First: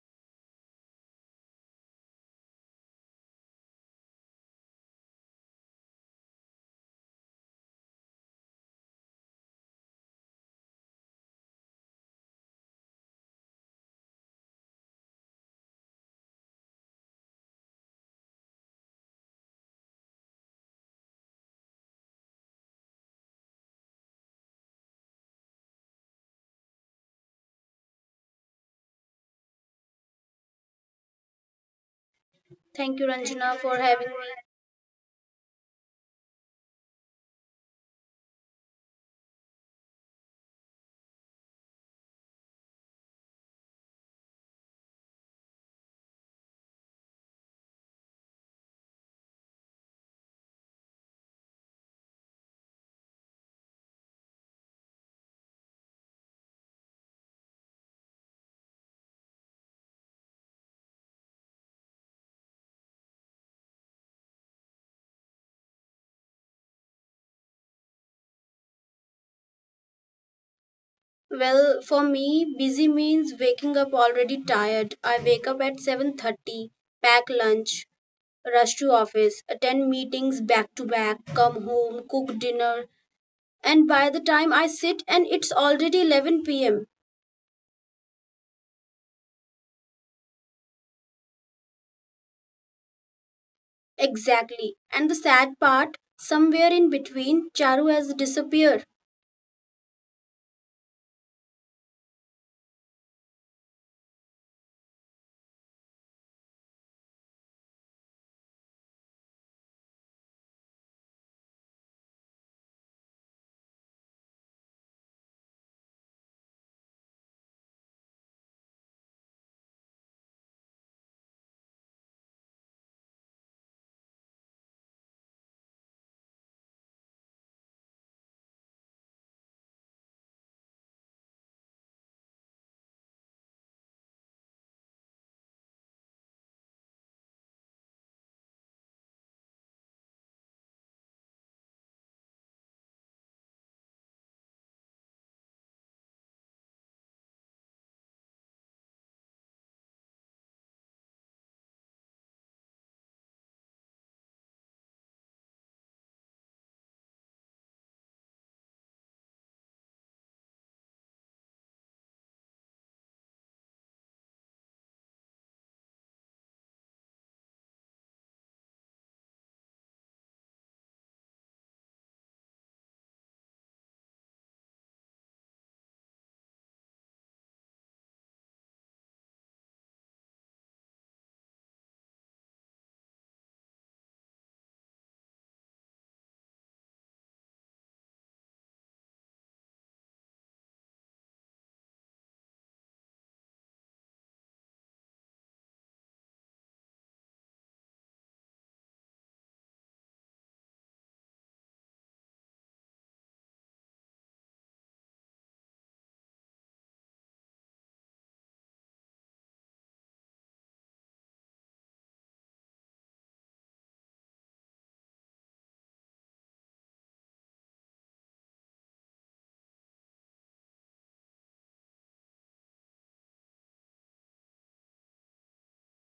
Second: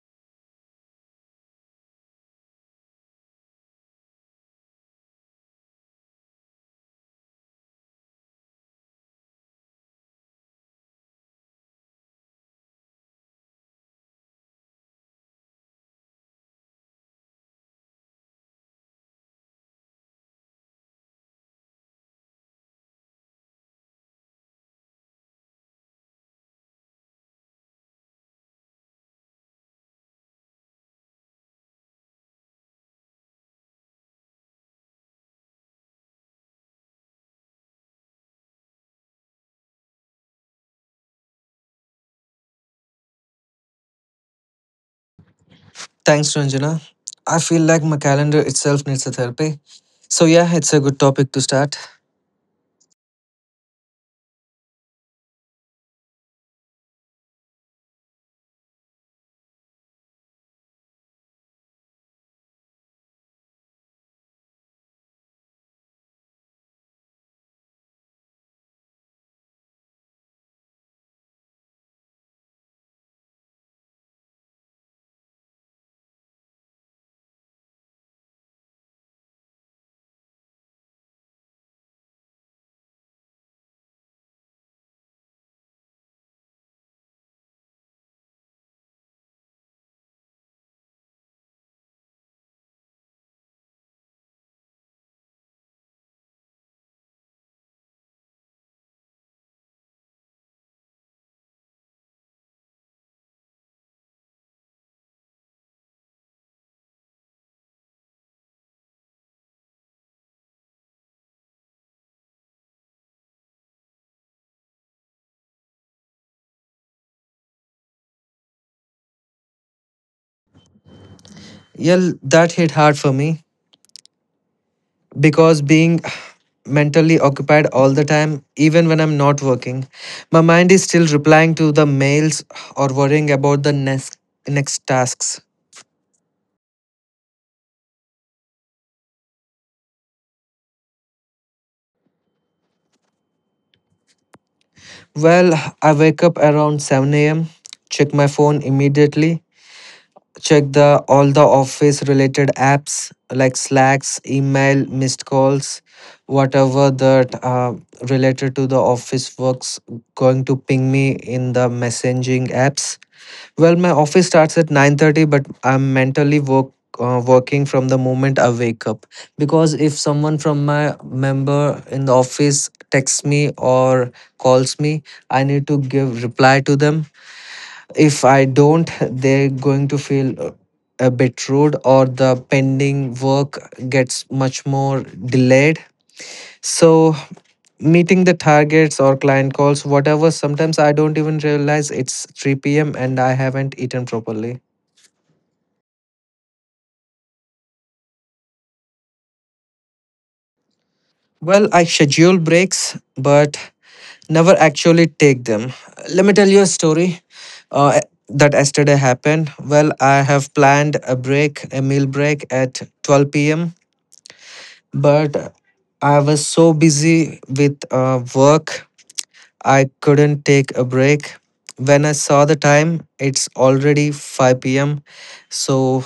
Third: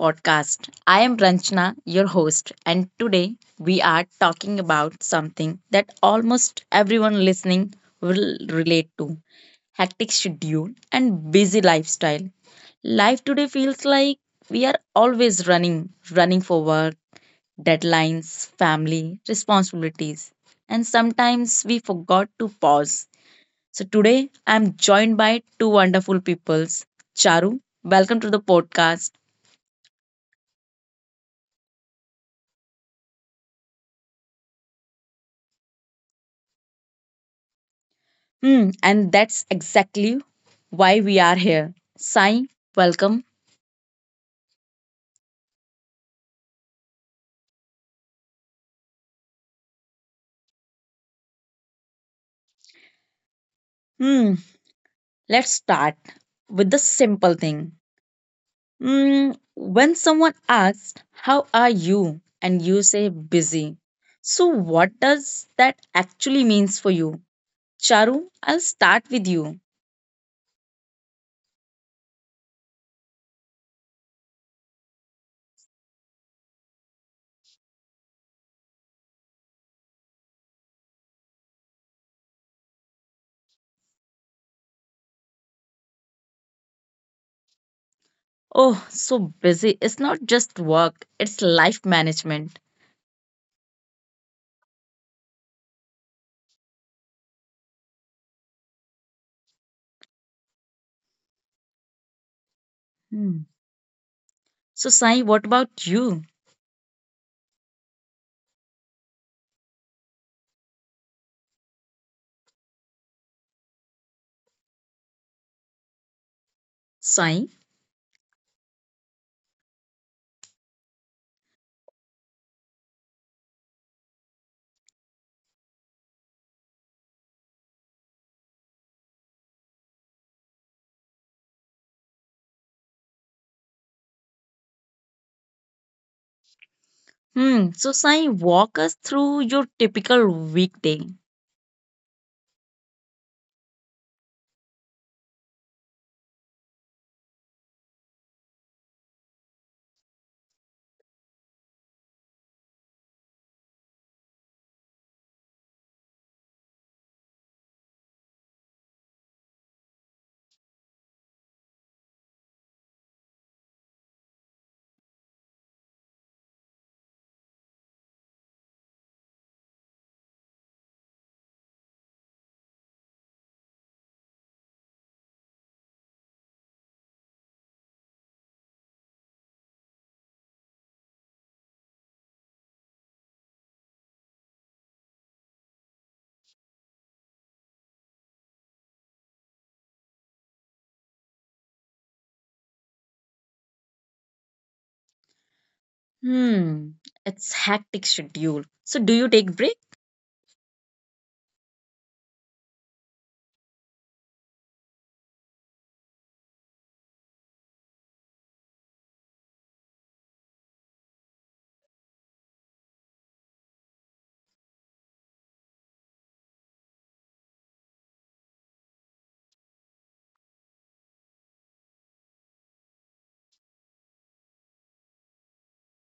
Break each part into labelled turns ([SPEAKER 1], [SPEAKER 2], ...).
[SPEAKER 1] podcast. I am Ranchana, your host, and today we are talking about something that almost everyone listening will relate to hectic schedule and busy lifestyle. Life today feels like we are always running for work, deadlines, family, responsibilities, and sometimes we forgot to pause so today I'm joined by two wonderful peoples. Charu, welcome to the podcast.
[SPEAKER 2] Thank you, Ranjana, for having me.
[SPEAKER 1] Hmm, and that's exactly why we are here. Sai, welcome.
[SPEAKER 3] Thanks, Ranjana. I feel like my calendar itself needs a therapy. So, yeah, it's a good topic to start.
[SPEAKER 1] Hmm, let's start with the simple thing. Hmm, when someone asks, how are you? And you say busy. So what does that actually means for you? Charu, I'll start with you.
[SPEAKER 2] Well, for me, busy means waking up already tired. I wake up at 7:30, pack lunch, rush to office, attend meetings back to back, come home, cook dinner, and by the time I sit and it's already 11 p.m.
[SPEAKER 1] Oh, so busy. It's not just work, it's life management.
[SPEAKER 2] Exactly. And the sad part, somewhere in between, Charu has disappeared.
[SPEAKER 1] Hmm. So, Sai, what about you, Sai?
[SPEAKER 3] Yeah, that hit hard for me because being mentally occupied all the time, even when I'm not working, my mind is still replying to the mails or worrying about the next tasks.
[SPEAKER 1] Hmm. So, Sai, walk us through your typical weekday.
[SPEAKER 3] Well, I wake up around 7 a.m., check my phone immediately, check the all the office related apps like slacks, email, missed calls, whatever that related to the office works going to ping me in the messaging apps. Well, my office starts at 9:30, but I'm mentally working from the moment I wake up, because if someone from my member in the office texts me or calls me, I need to give reply to them. If I don't, they're going to feel a bit rude, or the pending work gets much more delayed. So, meeting the targets or client calls, whatever, sometimes I don't even realize it's 3 p.m. and I haven't eaten properly.
[SPEAKER 1] Hmm. It's hectic schedule. So, do you take break?
[SPEAKER 3] Well, I schedule breaks, but never actually take them. Let me tell you a story uh, that yesterday happened. Well, I have planned a break, a meal break at 12 p.m., but I was so busy with work, I couldn't take a break. When I saw the time, it's already 5 p.m. So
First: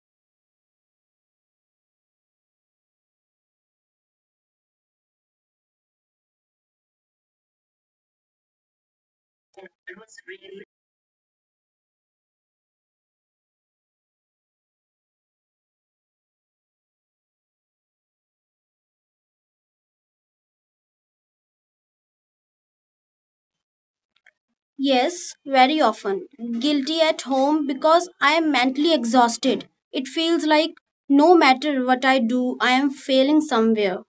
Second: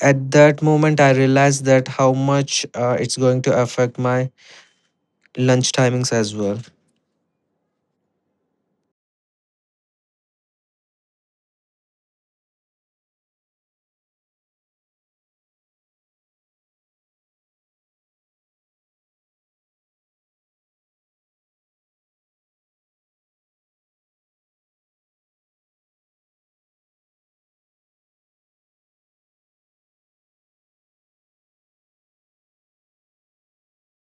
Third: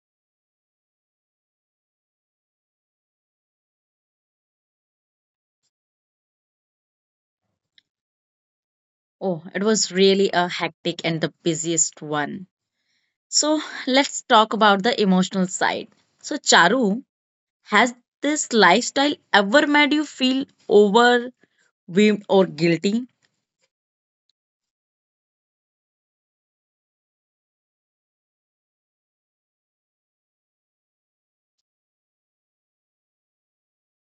[SPEAKER 3] at that moment, I realized that how much it's going to affect my lunch timings as well.
[SPEAKER 1] Oh, it was really a hectic and the busiest one. So, let's talk about the emotional side. So, Charu, has this lifestyle ever made you feel overwhelmed or guilty?
[SPEAKER 2] Yes, very often. Guilty at home because I am mentally exhausted. It feels like no matter what I do, I am failing somewhere.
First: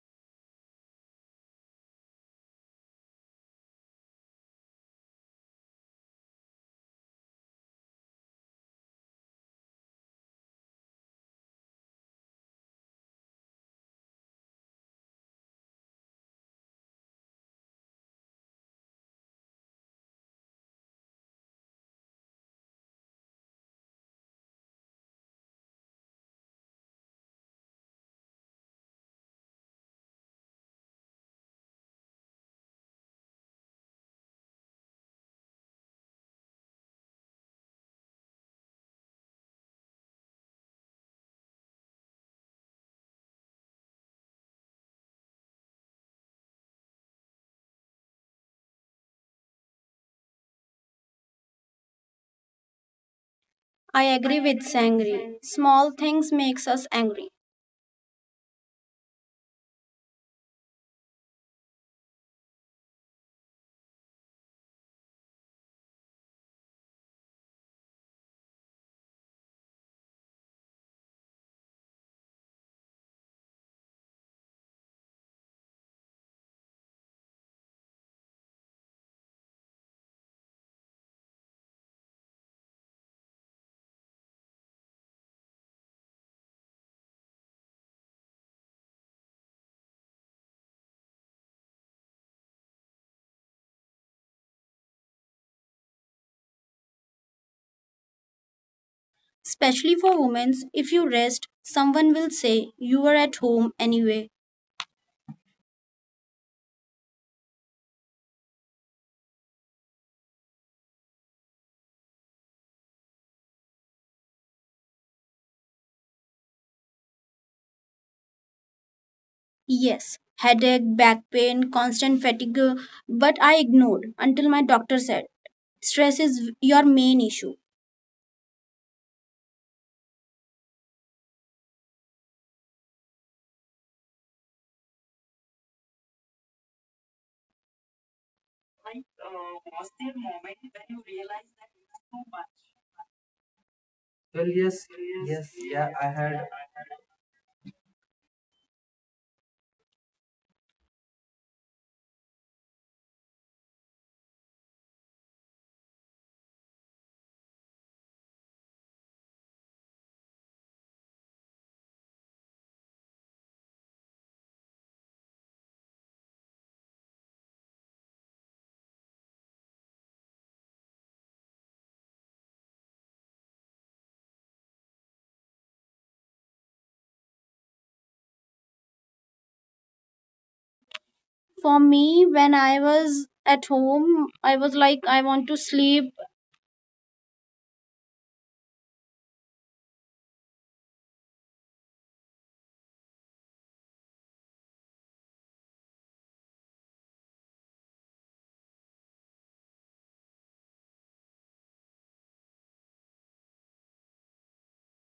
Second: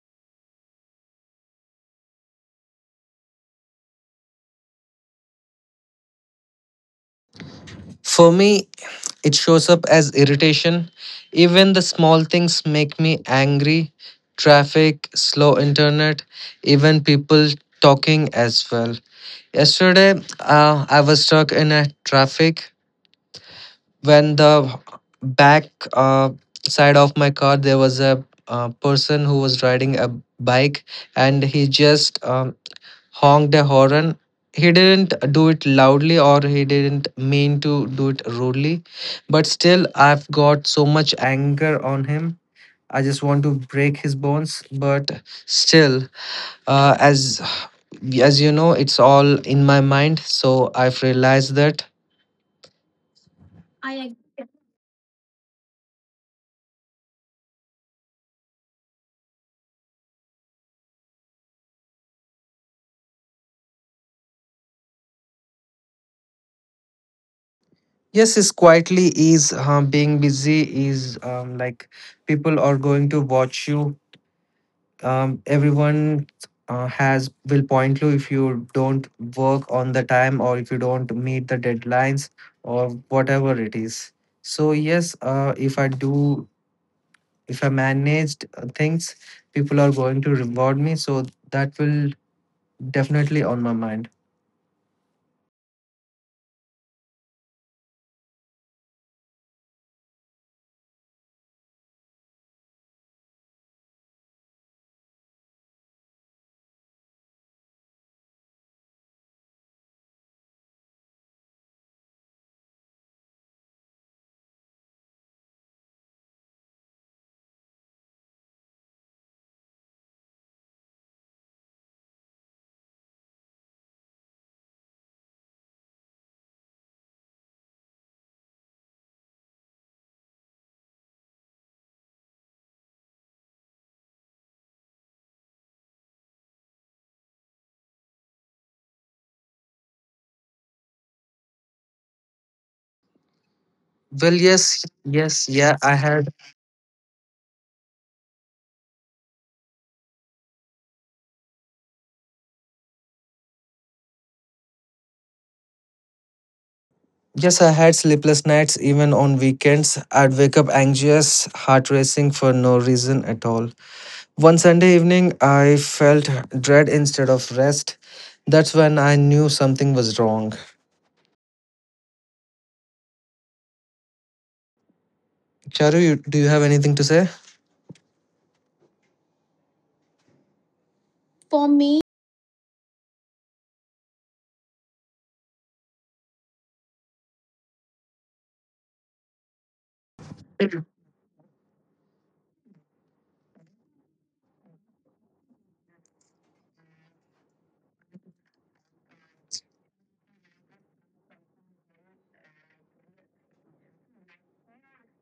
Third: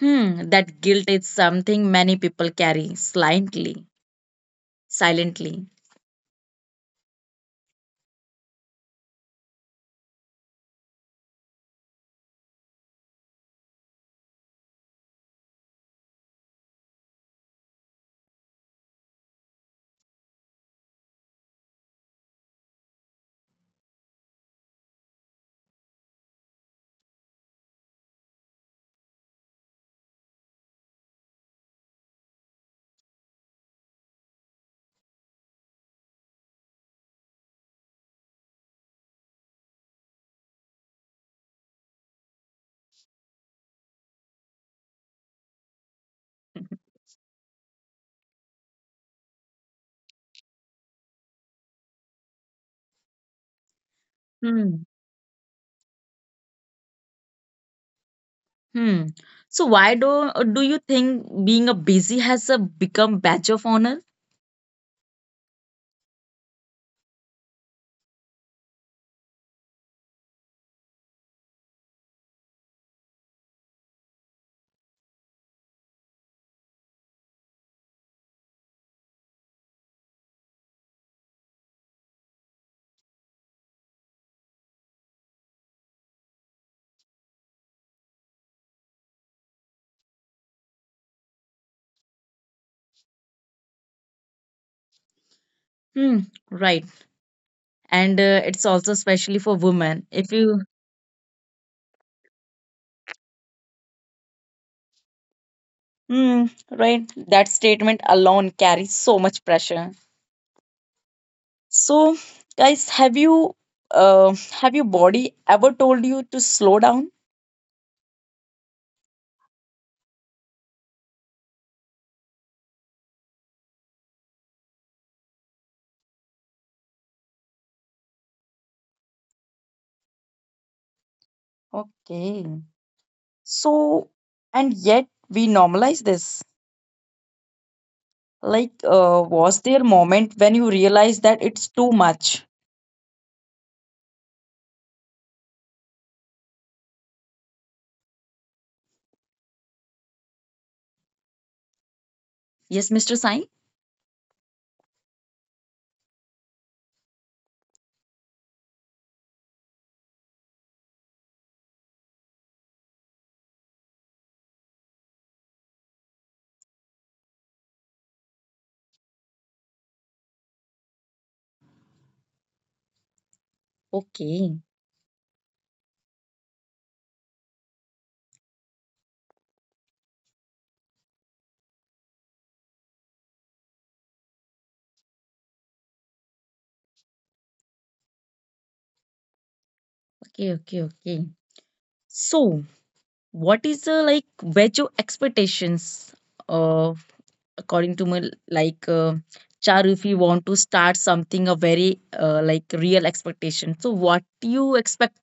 [SPEAKER 1] Hmm. That guilt is something many people carry silently. Silently.
[SPEAKER 3] For me, it shows up as irritation. Even the small things make me angry. Traffic, slow internet, even people talking as well. Yesterday, I was stuck in a traffic when the back uh, side of my car there was a person who was riding a bike, and he just honked a horn. He didn't do it loudly or he didn't mean to do it rudely, but still, I've got so much anger on him. I just want to break his bones, but still, uh, as as you know, it's all in my mind, so I've realized that
[SPEAKER 2] I agree with
[SPEAKER 1] Hmm.
[SPEAKER 2] Sangri. Small things makes us angry.
[SPEAKER 1] Hmm. So why do you think being a busy has a become badge of honor?
[SPEAKER 3] yes, is quietly, is being busy is like, people are going to watch you, everyone has will point you if you don't work on the time or if you don't meet the deadlines or whatever it is. So yes, if I do if I managed things, people are going to reward me, so that will definitely on my mind.
[SPEAKER 1] Hmm. Right. And it's also especially for
[SPEAKER 2] Especially
[SPEAKER 1] women.
[SPEAKER 2] for
[SPEAKER 1] If
[SPEAKER 2] women,
[SPEAKER 1] you
[SPEAKER 2] if you rest, someone will say you were at home anyway.
[SPEAKER 1] hmm, right, that statement alone carries so much pressure. So, guys, have you uh, have your body ever told you to slow down?
[SPEAKER 2] Yes, headache, back pain, constant fatigue, but I ignored until my doctor said stress is your main issue.
[SPEAKER 1] Okay. So, and yet we normalize this. Like, was there a moment when you realized that it's too much?
[SPEAKER 3] Well,
[SPEAKER 2] Well, yes, yeah, I had.
[SPEAKER 1] Yes, Mr. Sai.
[SPEAKER 3] yes, I had sleepless nights even on weekends. I'd wake up anxious, heart racing for no reason at all. One Sunday evening, I felt dread instead of rest. That's when I knew something was wrong.
[SPEAKER 1] Okay.
[SPEAKER 3] Charu, do you have anything to say? For
[SPEAKER 2] For
[SPEAKER 3] me,
[SPEAKER 2] me, when I was at home, I was like, I want to sleep.
[SPEAKER 1] Okay, okay, okay. So, what is like your expectations of according to my like Charu? If you want to start something a very like real expectation, so what you expect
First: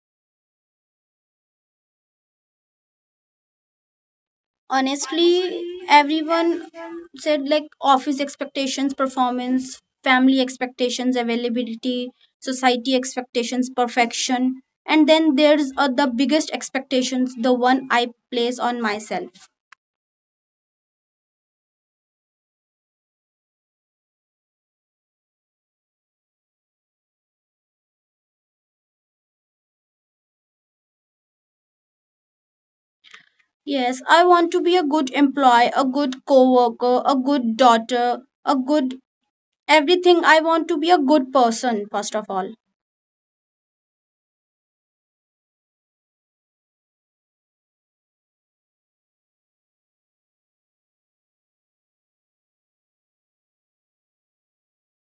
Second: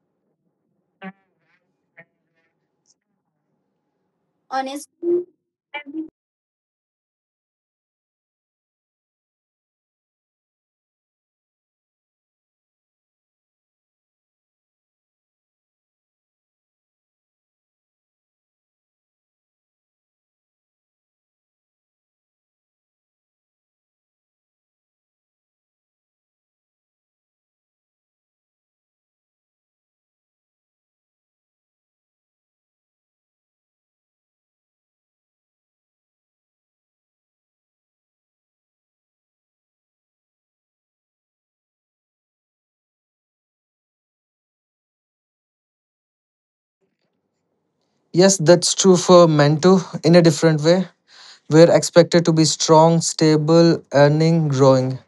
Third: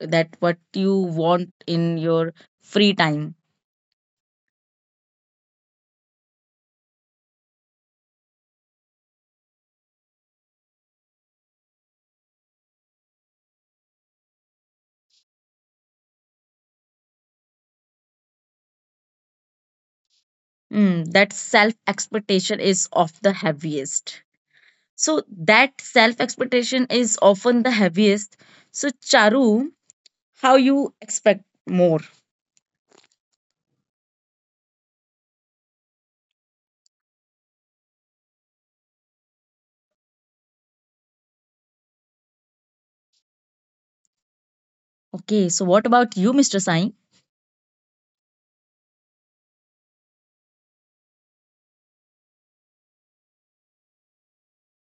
[SPEAKER 1] that what you want in your free time?
[SPEAKER 3] honestly,
[SPEAKER 2] Honestly, everyone said like office expectations performance, family expectations availability, society expectations perfection, and then there's the biggest expectations, the one I place on myself.
[SPEAKER 1] Mm, that self expectation is of the heaviest. So that self expectation is often the heaviest. So Charu, how you expect more?
[SPEAKER 2] Yes, I want to be a good employee, a good coworker, a good daughter, a good everything. I want to be a good person first of all.
[SPEAKER 1] Okay, so what about you, Mr. Sai?
[SPEAKER 3] yes, that's true for men too, in a different way. We're expected to be strong, stable, earning, growing.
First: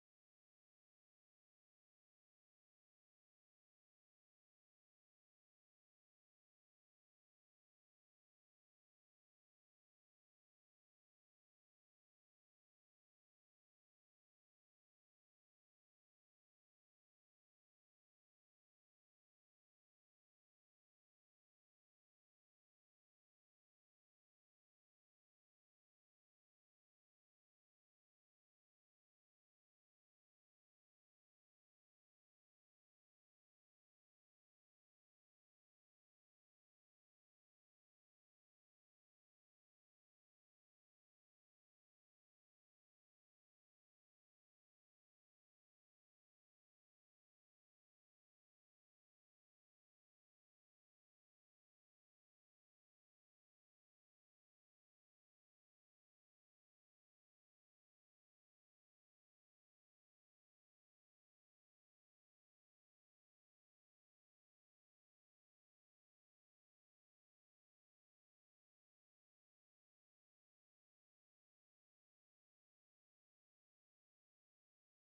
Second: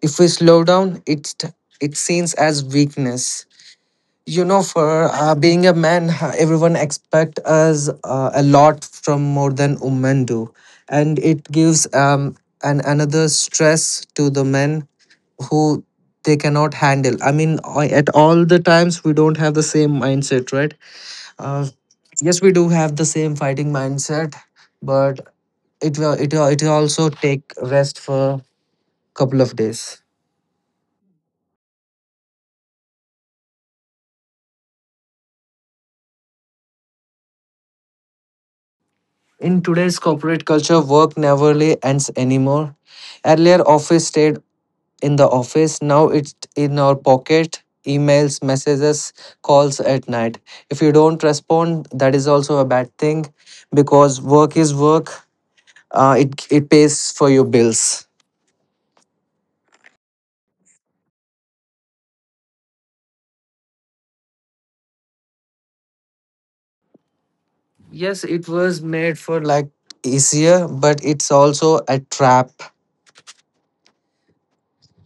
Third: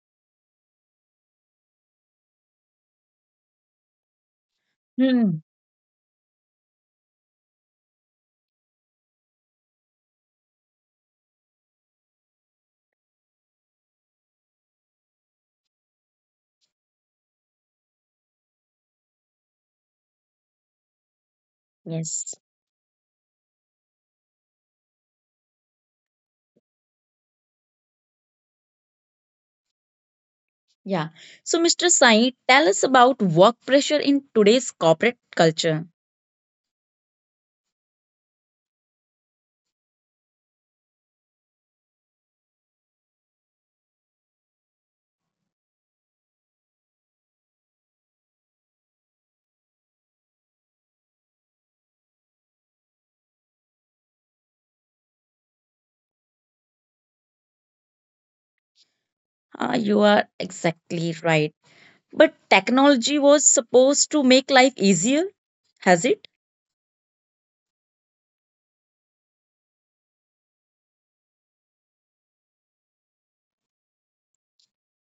[SPEAKER 3] If we slow down, it seems as weakness. You know, for
[SPEAKER 1] Hmm.
[SPEAKER 3] being a man, everyone expect us a lot from more than women do, and it gives an another stress to the men who they cannot handle. I mean, at all the times we don't have the same mindset, right? Uh,
[SPEAKER 1] Yes.
[SPEAKER 3] yes, we do have the same fighting mindset, but it will also take rest for couple of days.
[SPEAKER 1] Yeah. So, Mr. Sai, tell us about work pressure in today's corporate culture.
[SPEAKER 3] In today's corporate culture, work never really ends anymore. Earlier, office stayed in the office. Now it's in our pocket, emails, messages, calls at night. If you don't respond, that is also a bad thing because work is work. It pays for your bills.
[SPEAKER 1] Ah, you are exactly right. But technology was supposed to make life easier, has it?
[SPEAKER 3] Yes, it was made for like easier, but it's also a trap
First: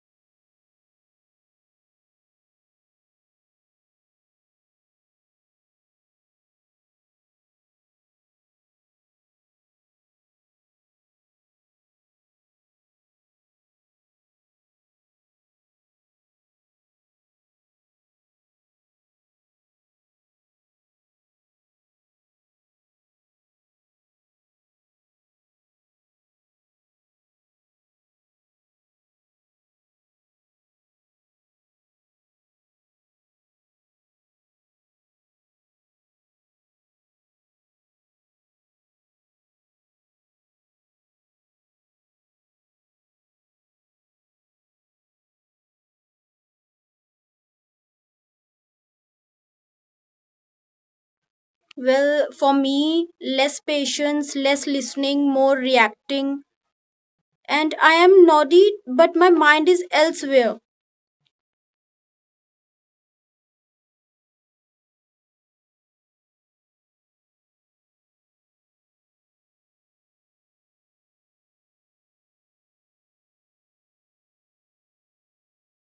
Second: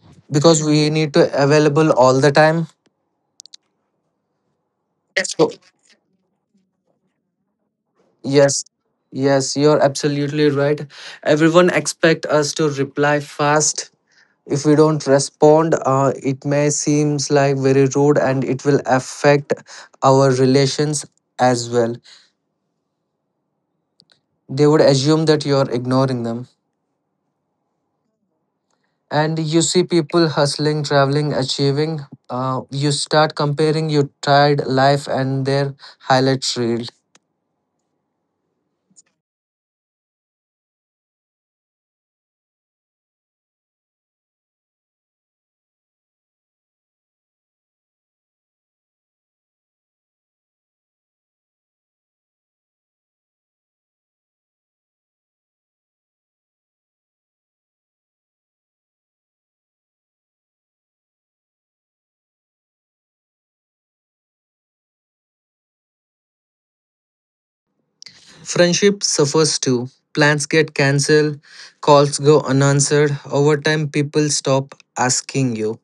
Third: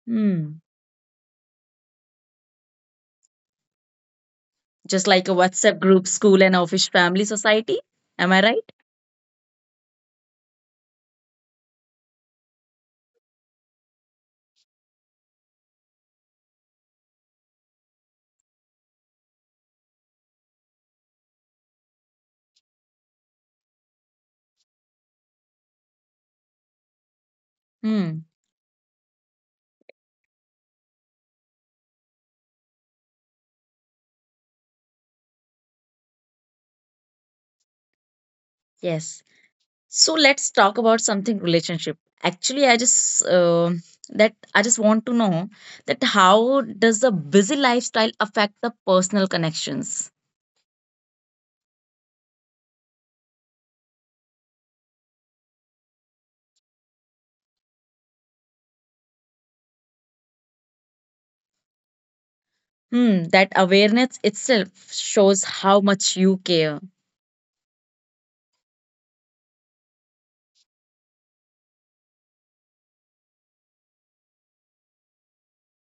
[SPEAKER 1] Hmm.
[SPEAKER 3] because we need to available all the time.
[SPEAKER 1] Just
[SPEAKER 3] Yes.
[SPEAKER 1] like a
[SPEAKER 3] So
[SPEAKER 1] WhatsApp group, school and office, family, society. Am I
[SPEAKER 3] yes,
[SPEAKER 1] right?
[SPEAKER 3] yes, you're absolutely right. Everyone expect us to reply fast. If we don't respond, it may seems like very rude and it will affect our relations as well. They would assume that you're ignoring them.
[SPEAKER 1] Hmm.
[SPEAKER 3] And you see people hustling, traveling, achieving. You start comparing your tired life and their highlight reel.
[SPEAKER 1] Yes. So let's talk about something relationship. Actually, I just that I just want to know that how does the busy lifestyle affect the personal connections?
[SPEAKER 2] Well, for me, less patience, less listening, more reacting. And I am naughty, but my mind is elsewhere.
[SPEAKER 1] Hmm, that awareness itself shows how much you care.
[SPEAKER 3] Friendship suffers too. Plans get cancelled, calls go unanswered. Over time, people stop asking you.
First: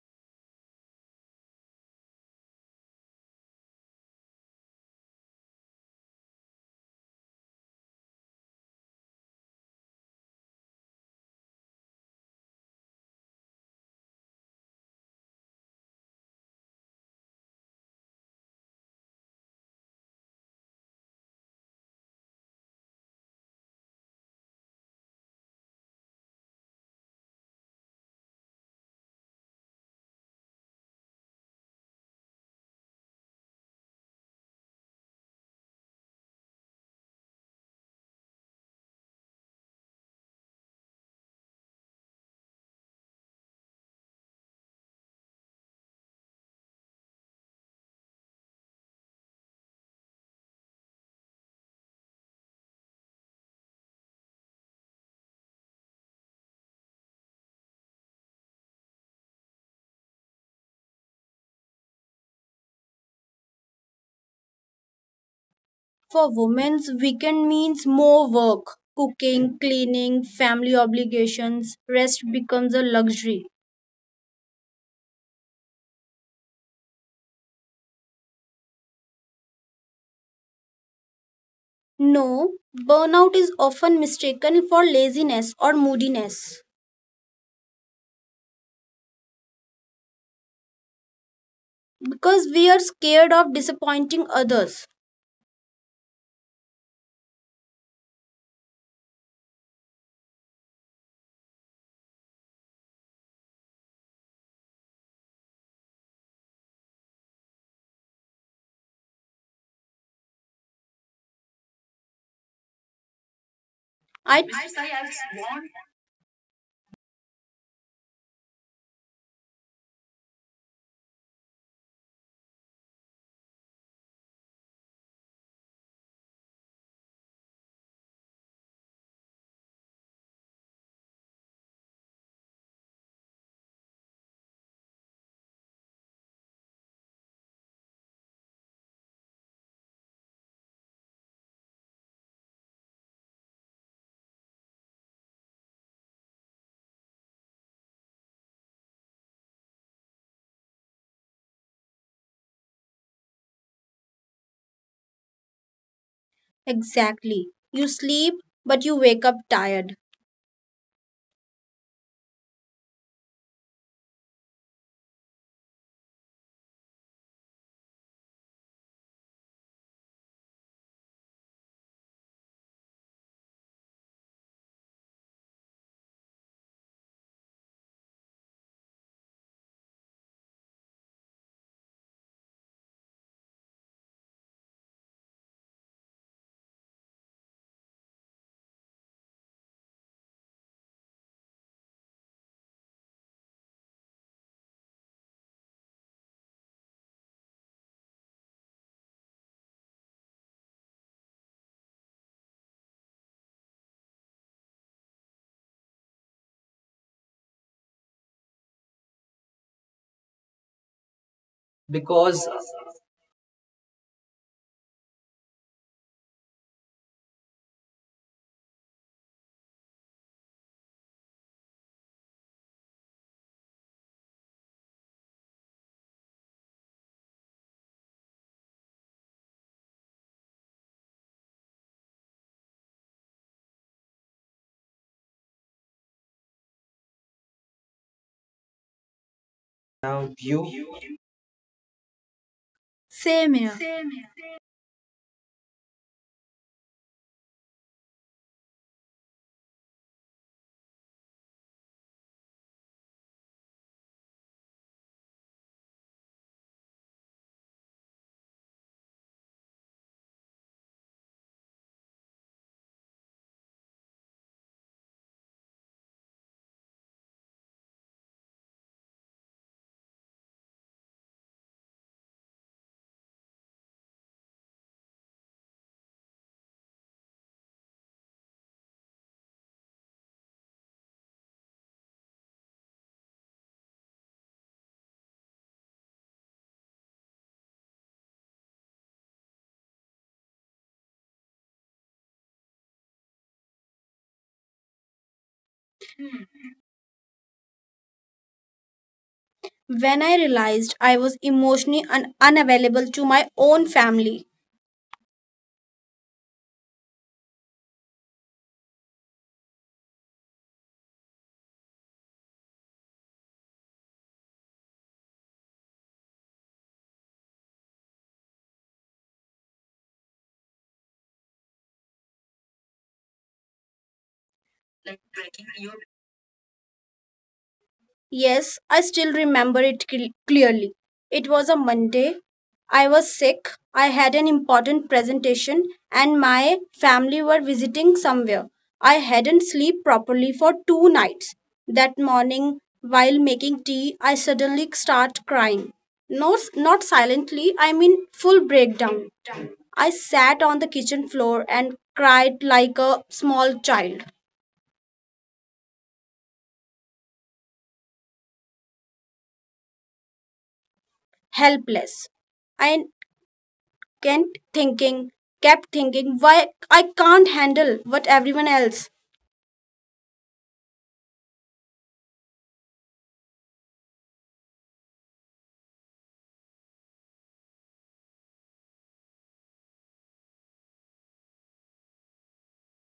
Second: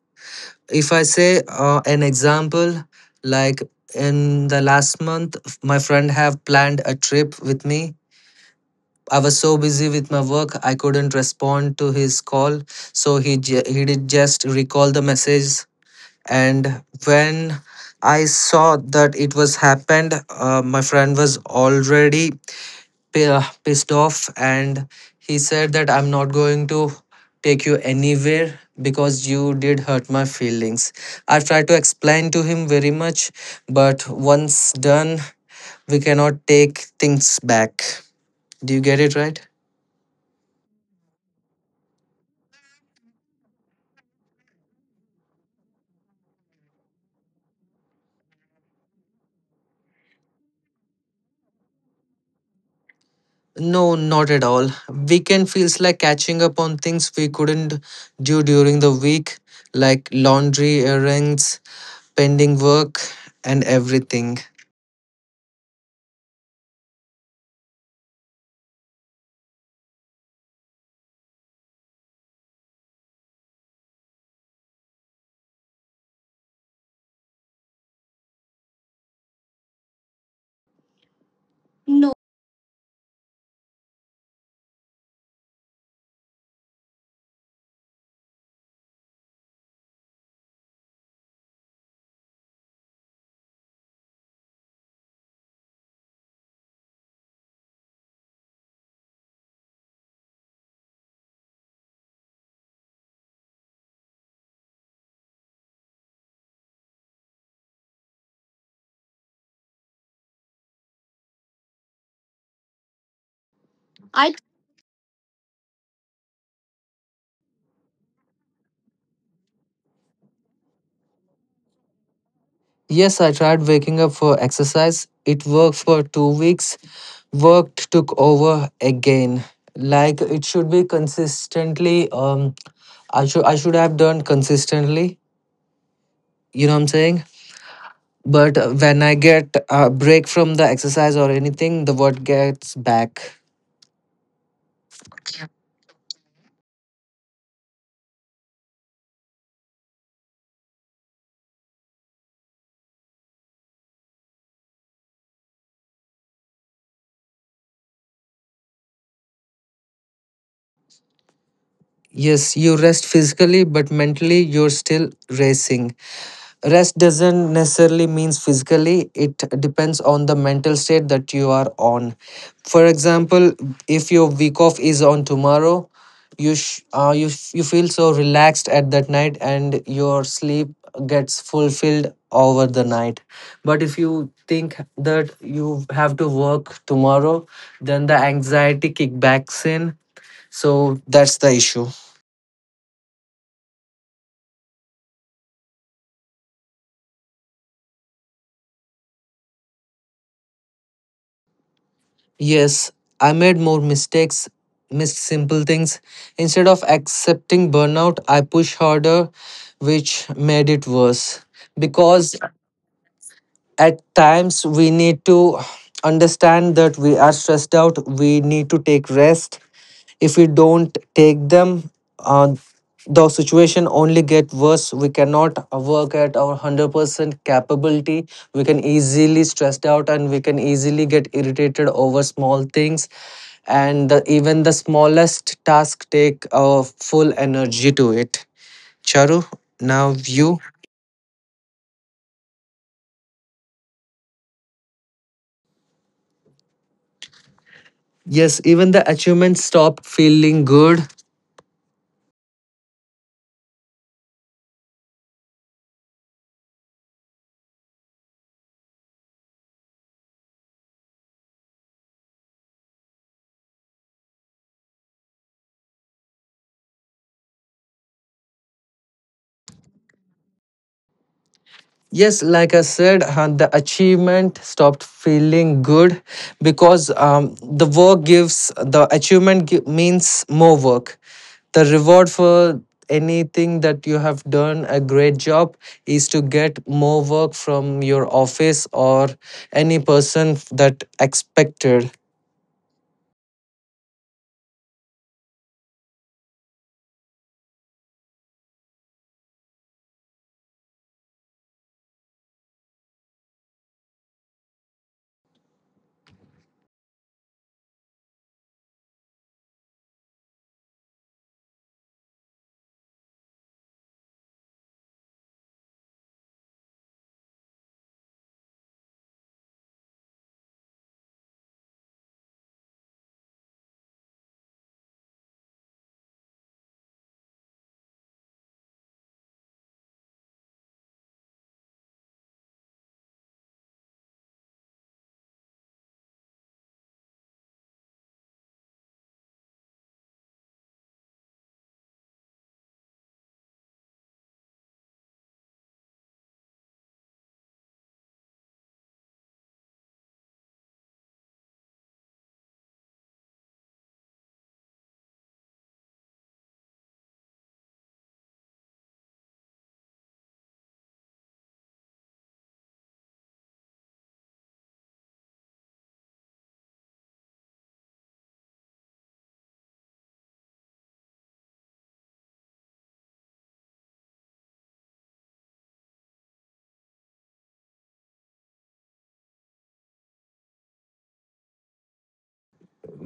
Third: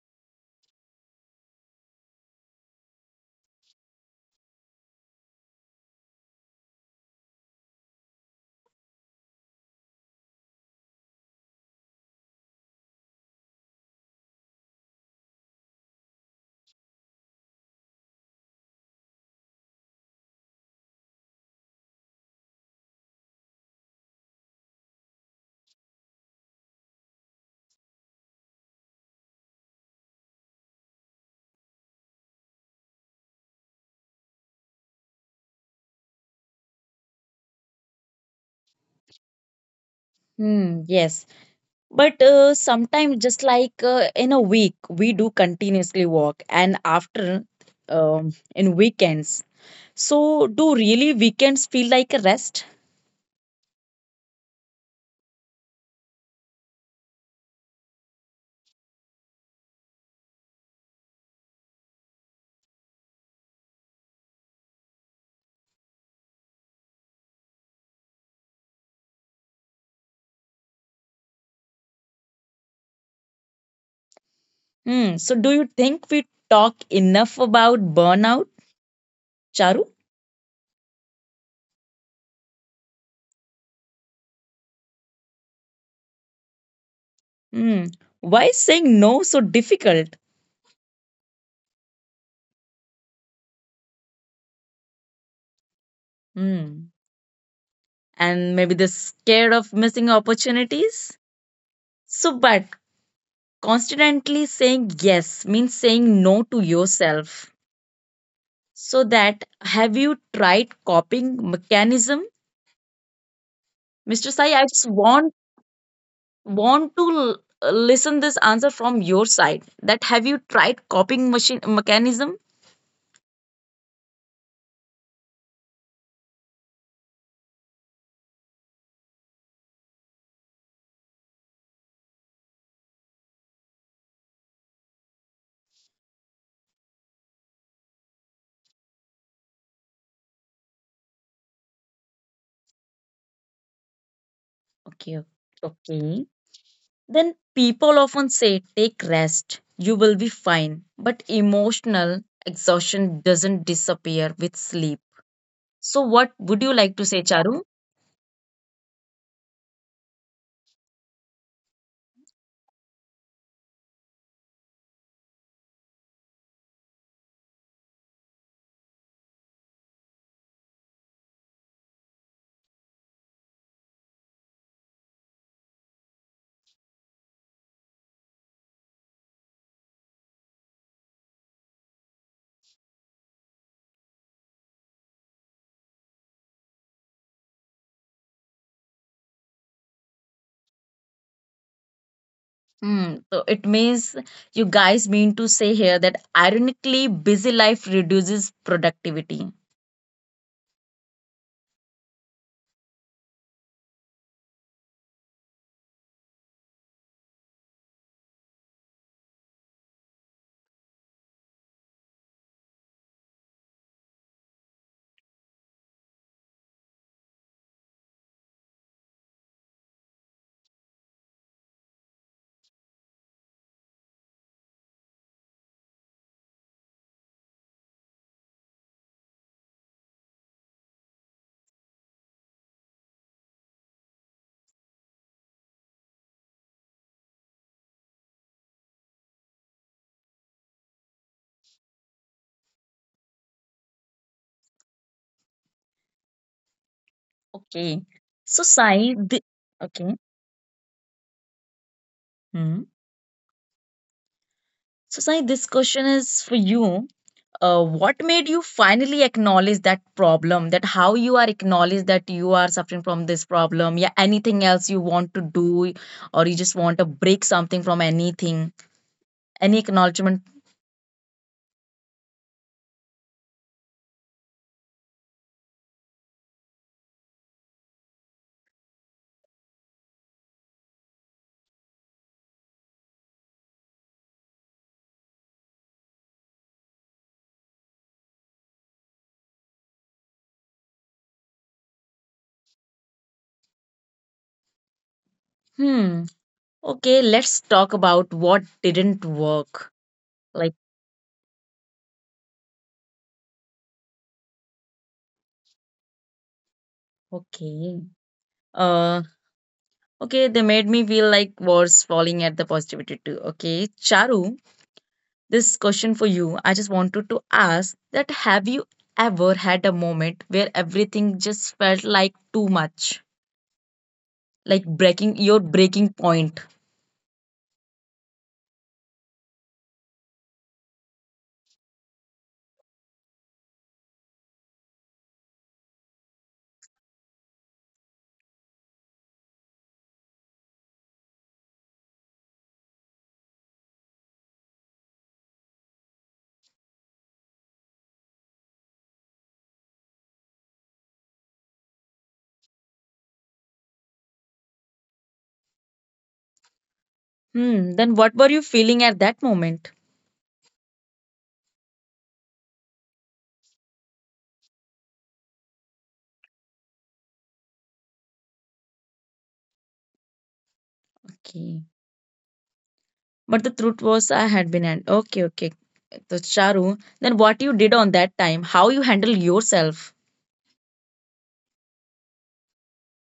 [SPEAKER 3] If I say an example, like, in the last month, my friend have planned a trip with me. I was so busy with my work, I couldn't respond to his call. So he did just recall the message. And when I saw that it was happened, my friend was already pissed off, and he said that I'm not going to take you anywhere because you did hurt my feelings. I tried to explain to him very much, but once done, we cannot take things back. Do you get it right?
[SPEAKER 1] Hmm, yes. But sometimes, just like in a week, we do continuously walk, and after, in weekends. So, do really weekends feel like a rest?
[SPEAKER 3] No, not at all. Weekend feels like catching up on things we couldn't do during the week, like laundry, errands, pending work, and everything.
[SPEAKER 2] For women's weekend means more work, cooking, cleaning, family obligations. Rest becomes a luxury.
[SPEAKER 1] Hmm. So, do you think we talk enough about burnout, Charu?
[SPEAKER 3] No.
[SPEAKER 2] No, burnout is often mistaken for laziness or moodiness
[SPEAKER 1] Hmm. Why is saying no so difficult?
[SPEAKER 2] because we are scared of disappointing others.
[SPEAKER 1] Hmm. And maybe they're scared of missing opportunities. So, but constantly saying yes means saying no to yourself. So that have you tried coping mechanism? Mr.
[SPEAKER 2] I
[SPEAKER 1] Sai, I just want to listen this answer from your side. That have you tried coping machine mechanism?
[SPEAKER 3] Yes, I tried waking up for exercise. It worked for 2 weeks. Work took over again. Like, it should be consistently. I should have done consistently. You know what I'm saying? But when I get a break from the exercise or anything, the work gets back.
[SPEAKER 1] Okay, okay. Then people often say take rest, you will be fine. But emotional exhaustion doesn't disappear with sleep. So what would you like to say,
[SPEAKER 2] exactly.
[SPEAKER 1] Charu?
[SPEAKER 2] You sleep, but you wake up tired.
[SPEAKER 3] Yes, you rest physically, but mentally you're still racing. Rest doesn't necessarily means physically, it depends on the mental state that you are on. For example, if your week off is on tomorrow, you sh- you f- you feel so relaxed at that night, and your sleep gets fulfilled over the night. But if you think that you have to work tomorrow, then the anxiety kickbacks in. So that's the issue.
[SPEAKER 1] Hmm. So it means you guys mean to say here that ironically, busy life reduces productivity.
[SPEAKER 3] Yes, I made more mistakes, missed simple things. Instead of accepting burnout, I pushed harder, which made it worse. Because
[SPEAKER 2] Because
[SPEAKER 3] at times we need to understand that we are stressed out, we need to take rest. If we don't take them, uh, the situation only get worse. We cannot work at our 100% capability. We can easily stressed out, and we can easily get irritated over small things, and even the smallest task take our full energy to it. Charu, now
[SPEAKER 2] now
[SPEAKER 3] you.
[SPEAKER 2] you same here.
[SPEAKER 1] Okay.
[SPEAKER 3] Yes,
[SPEAKER 1] So
[SPEAKER 3] even the
[SPEAKER 1] Sai, thi-
[SPEAKER 3] achievements stop
[SPEAKER 1] okay.
[SPEAKER 3] feeling good.
[SPEAKER 1] Hmm. So Sai, this question is for you. What made you finally acknowledge that problem? That how you are acknowledged that you are suffering from this problem? Yeah, anything else you want to do, or you just want to break something from anything? Any acknowledgement?
[SPEAKER 3] Yes, like I said, the achievement stopped feeling good because the work gives the means more work. The reward for anything that you have done a great job is to get more work from your office or any person that expected.
[SPEAKER 1] Hmm. Okay, let's talk about what didn't work
[SPEAKER 2] When I
[SPEAKER 1] like.
[SPEAKER 2] realized I was emotionally unavailable to my own family.
[SPEAKER 1] Okay. Uh, okay, they made me feel like was falling at the positivity too. Okay, Charu, this question for you. I just wanted to ask that have you ever had a moment where everything just felt like too much, like breaking point?
[SPEAKER 2] Yes, I still remember it clearly. It was a Monday. I was sick. I had an important presentation and my family were visiting somewhere. I hadn't slept properly for 2 nights. That morning, while making tea, I suddenly start crying. No, not silently, I mean full breakdown. I sat on the kitchen floor and cried like a small child,
[SPEAKER 1] Hmm, then what were you feeling at that moment?
[SPEAKER 2] helpless. I kept thinking, why I can't handle what everyone else.
[SPEAKER 1] Okay. But the truth was I had been and okay, okay. So Charu, then what you did on that time, how you handle yourself?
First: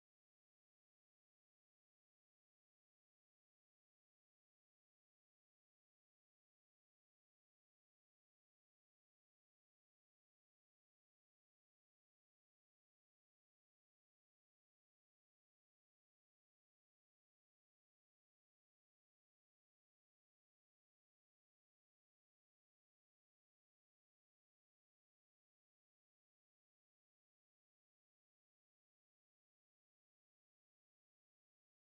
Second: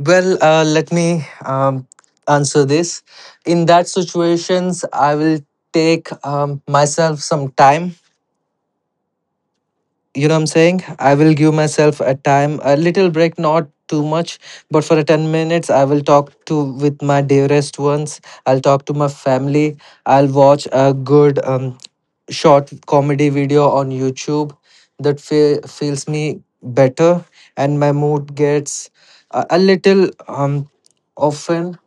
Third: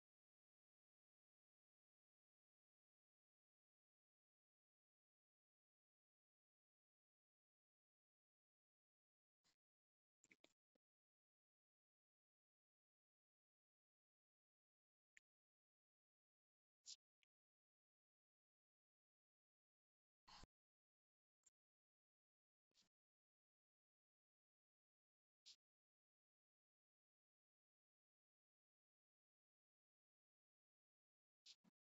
[SPEAKER 3] Well, let me answer this. In that situations, I will take myself some time. You know what I'm saying? I will give myself a time, a little break, not too much, but for a 10 minutes, I will talk to with my dearest ones. I'll talk to my family. I'll watch a good short comedy video on YouTube that feels me better, and my mood gets a little often.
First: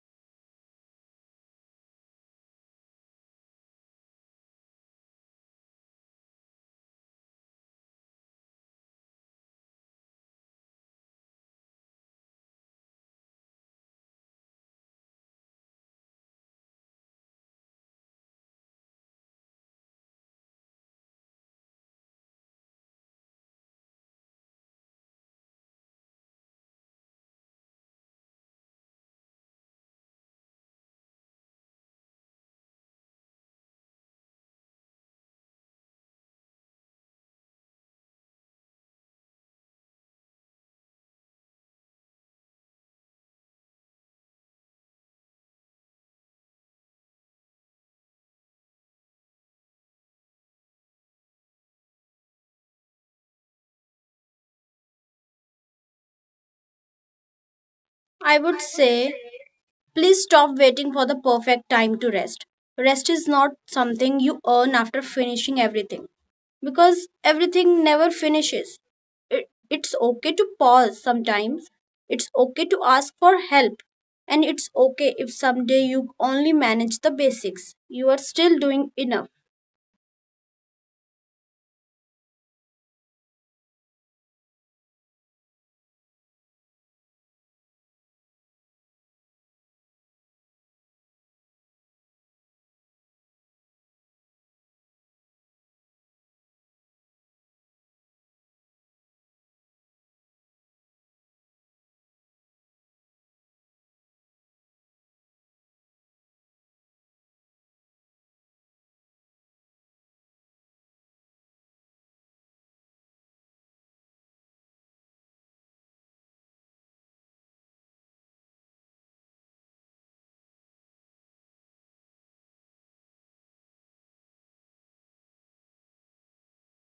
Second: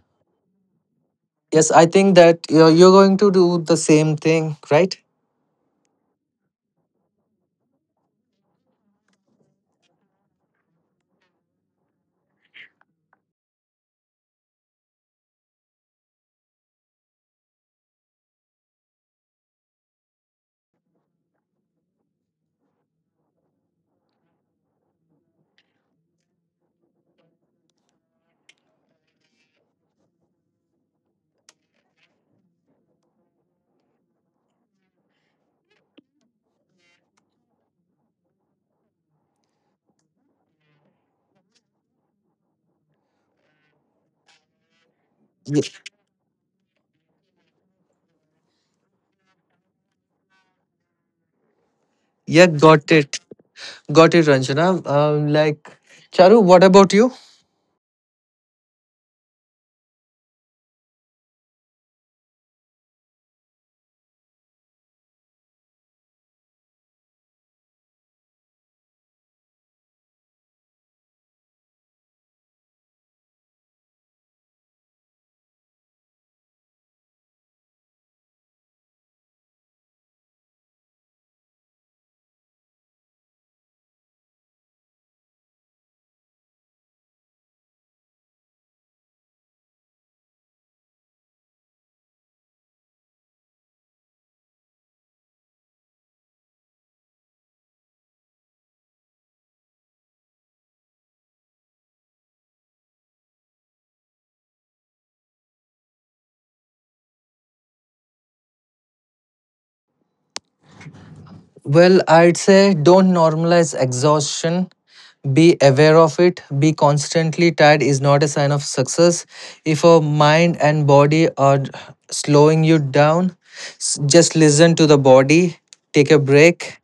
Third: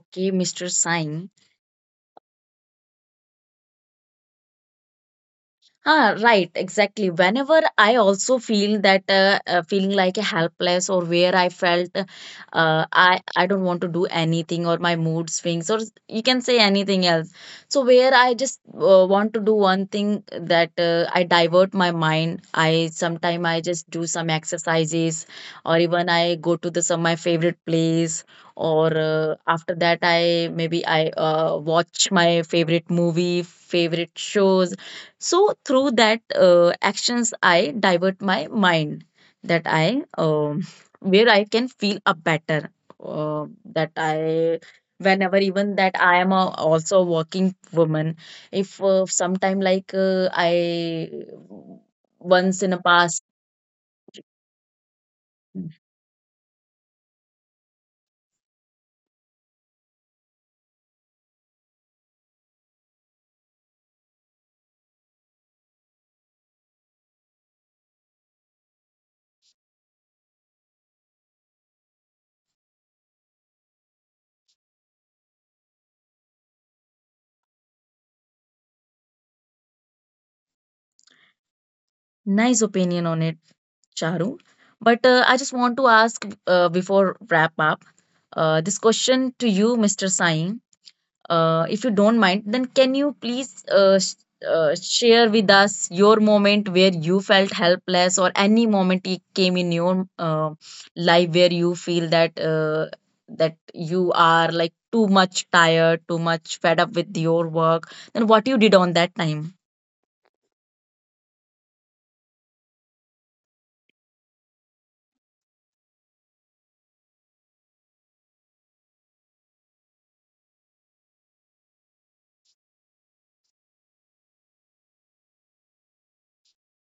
[SPEAKER 1] Okay, Mr. Sain.
[SPEAKER 3] Yes, I think that you're going to do the same thing, right?
[SPEAKER 1] Ah, right, exactly. Whenever I also feel that feeling like a helpless or where I felt uh, I don't want to do anything or my mood swings or you can say anything else. So where I just want to do one thing that I divert my mind. I sometime I just do some exercises or even I go to the some my favorite place or after that I maybe I watch my favorite movie, favorite shows so through that actions, I divert my mind that I where I can feel a better uh, that I whenever
[SPEAKER 3] Ye-
[SPEAKER 1] even that I am a, also a working woman. If sometime like I
[SPEAKER 3] Yeah,
[SPEAKER 1] once in a
[SPEAKER 3] got it.
[SPEAKER 1] past
[SPEAKER 3] Got it, Ranjana. Charu, what about you?
[SPEAKER 2] I would say, please stop waiting for the perfect time to rest. Rest is not something you earn after finishing everything because everything never finishes. It, it's okay to pause sometimes, it's okay to ask for help, and it's okay if someday you only manage the basics. You are still doing enough.
[SPEAKER 1] nice opinion on it, Charu. But I just want to ask before wrap up this question to you, Mr. Sai. If you don't mind, then can you please share with us your moment where you felt helpless, or any moment it came in your life where you feel that that you are like too much tired, too much fed up with your work, then what you did on that time?
[SPEAKER 3] Well, I'd say don't normalize exhaustion. Be aware of it. Be constantly tired is not a sign of success. If your mind and body are slowing you down, just listen to the body, take a break,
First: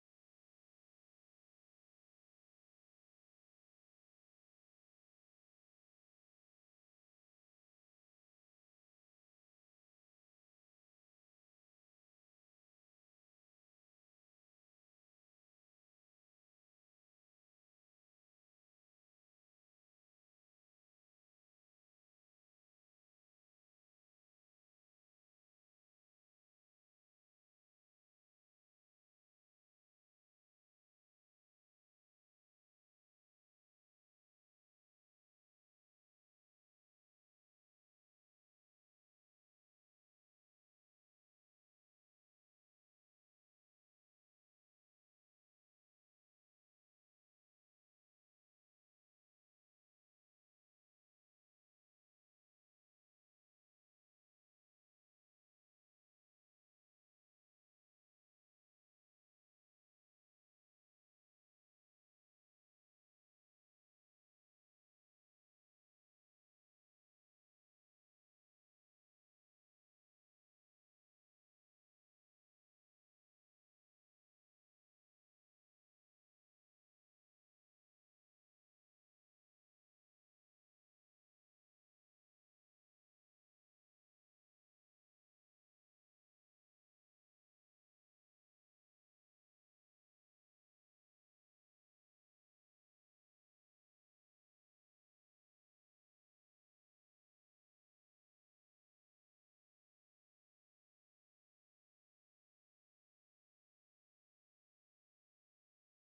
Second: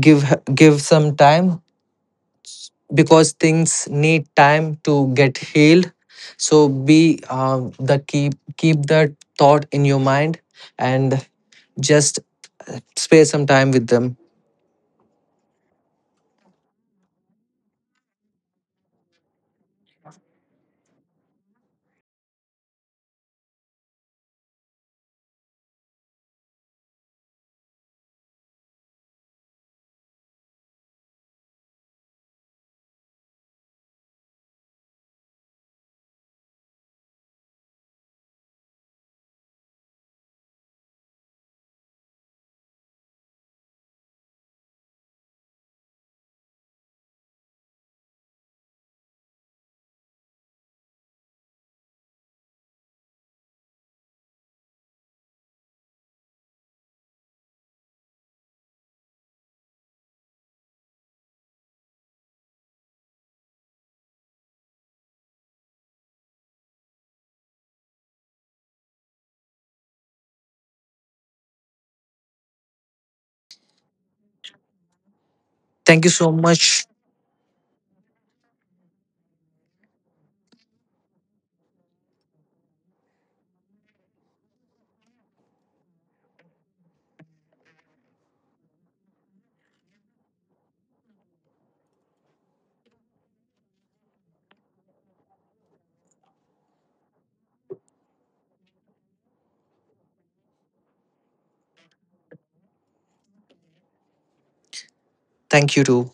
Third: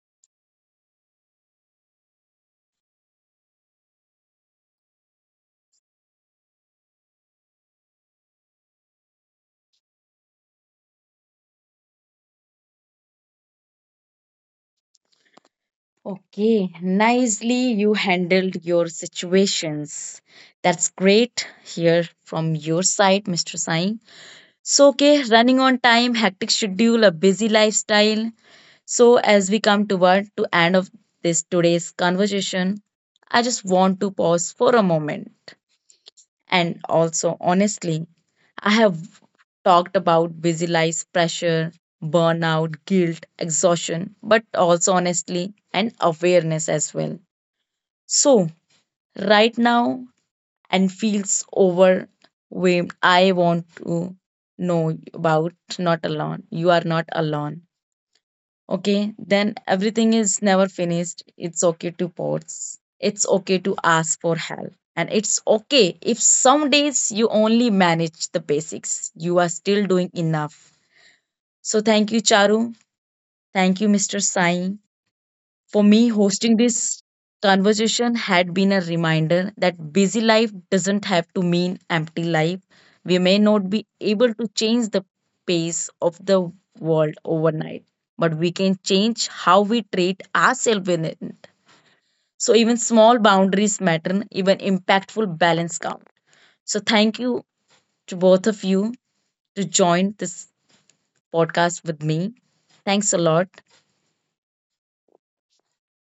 [SPEAKER 3] give give some time, because things need time to get healed. So be the keep that thought in your mind, and just spare some time with them.
[SPEAKER 1] Okay, nicely you handled your situations. That's great. Here from your side, Mr. Sai. So, okay, running on time, hectic schedule, a busy lifestyle. So, as we come toward to end of this today's conversation, I just want to pause for a moment. And also, honestly, I have talked about busy life pressure, burnout, guilt, exhaustion, but also honestly, and awareness as well. So, right now, and feels overwhelmed, I want to know about not alone. You are not alone. Okay, then everything is never finished. It's okay to pause. It's okay to ask for help. And it's okay if some days you only manage the basics. You are still doing enough. So thank you, Charu. Thank you, Mr. Sai. For
[SPEAKER 3] Thank
[SPEAKER 1] me,
[SPEAKER 3] you so
[SPEAKER 1] hosting
[SPEAKER 3] much.
[SPEAKER 1] this conversation had been a reminder that busy life doesn't have to mean empty life. We may not be able to change the pace of the world overnight, but we can change how we treat ourselves in it. So, even small boundaries matter, even impactful balance count. So, thank you to both of you to join this podcast with me. Thanks a lot.
[SPEAKER 3] Thank you too.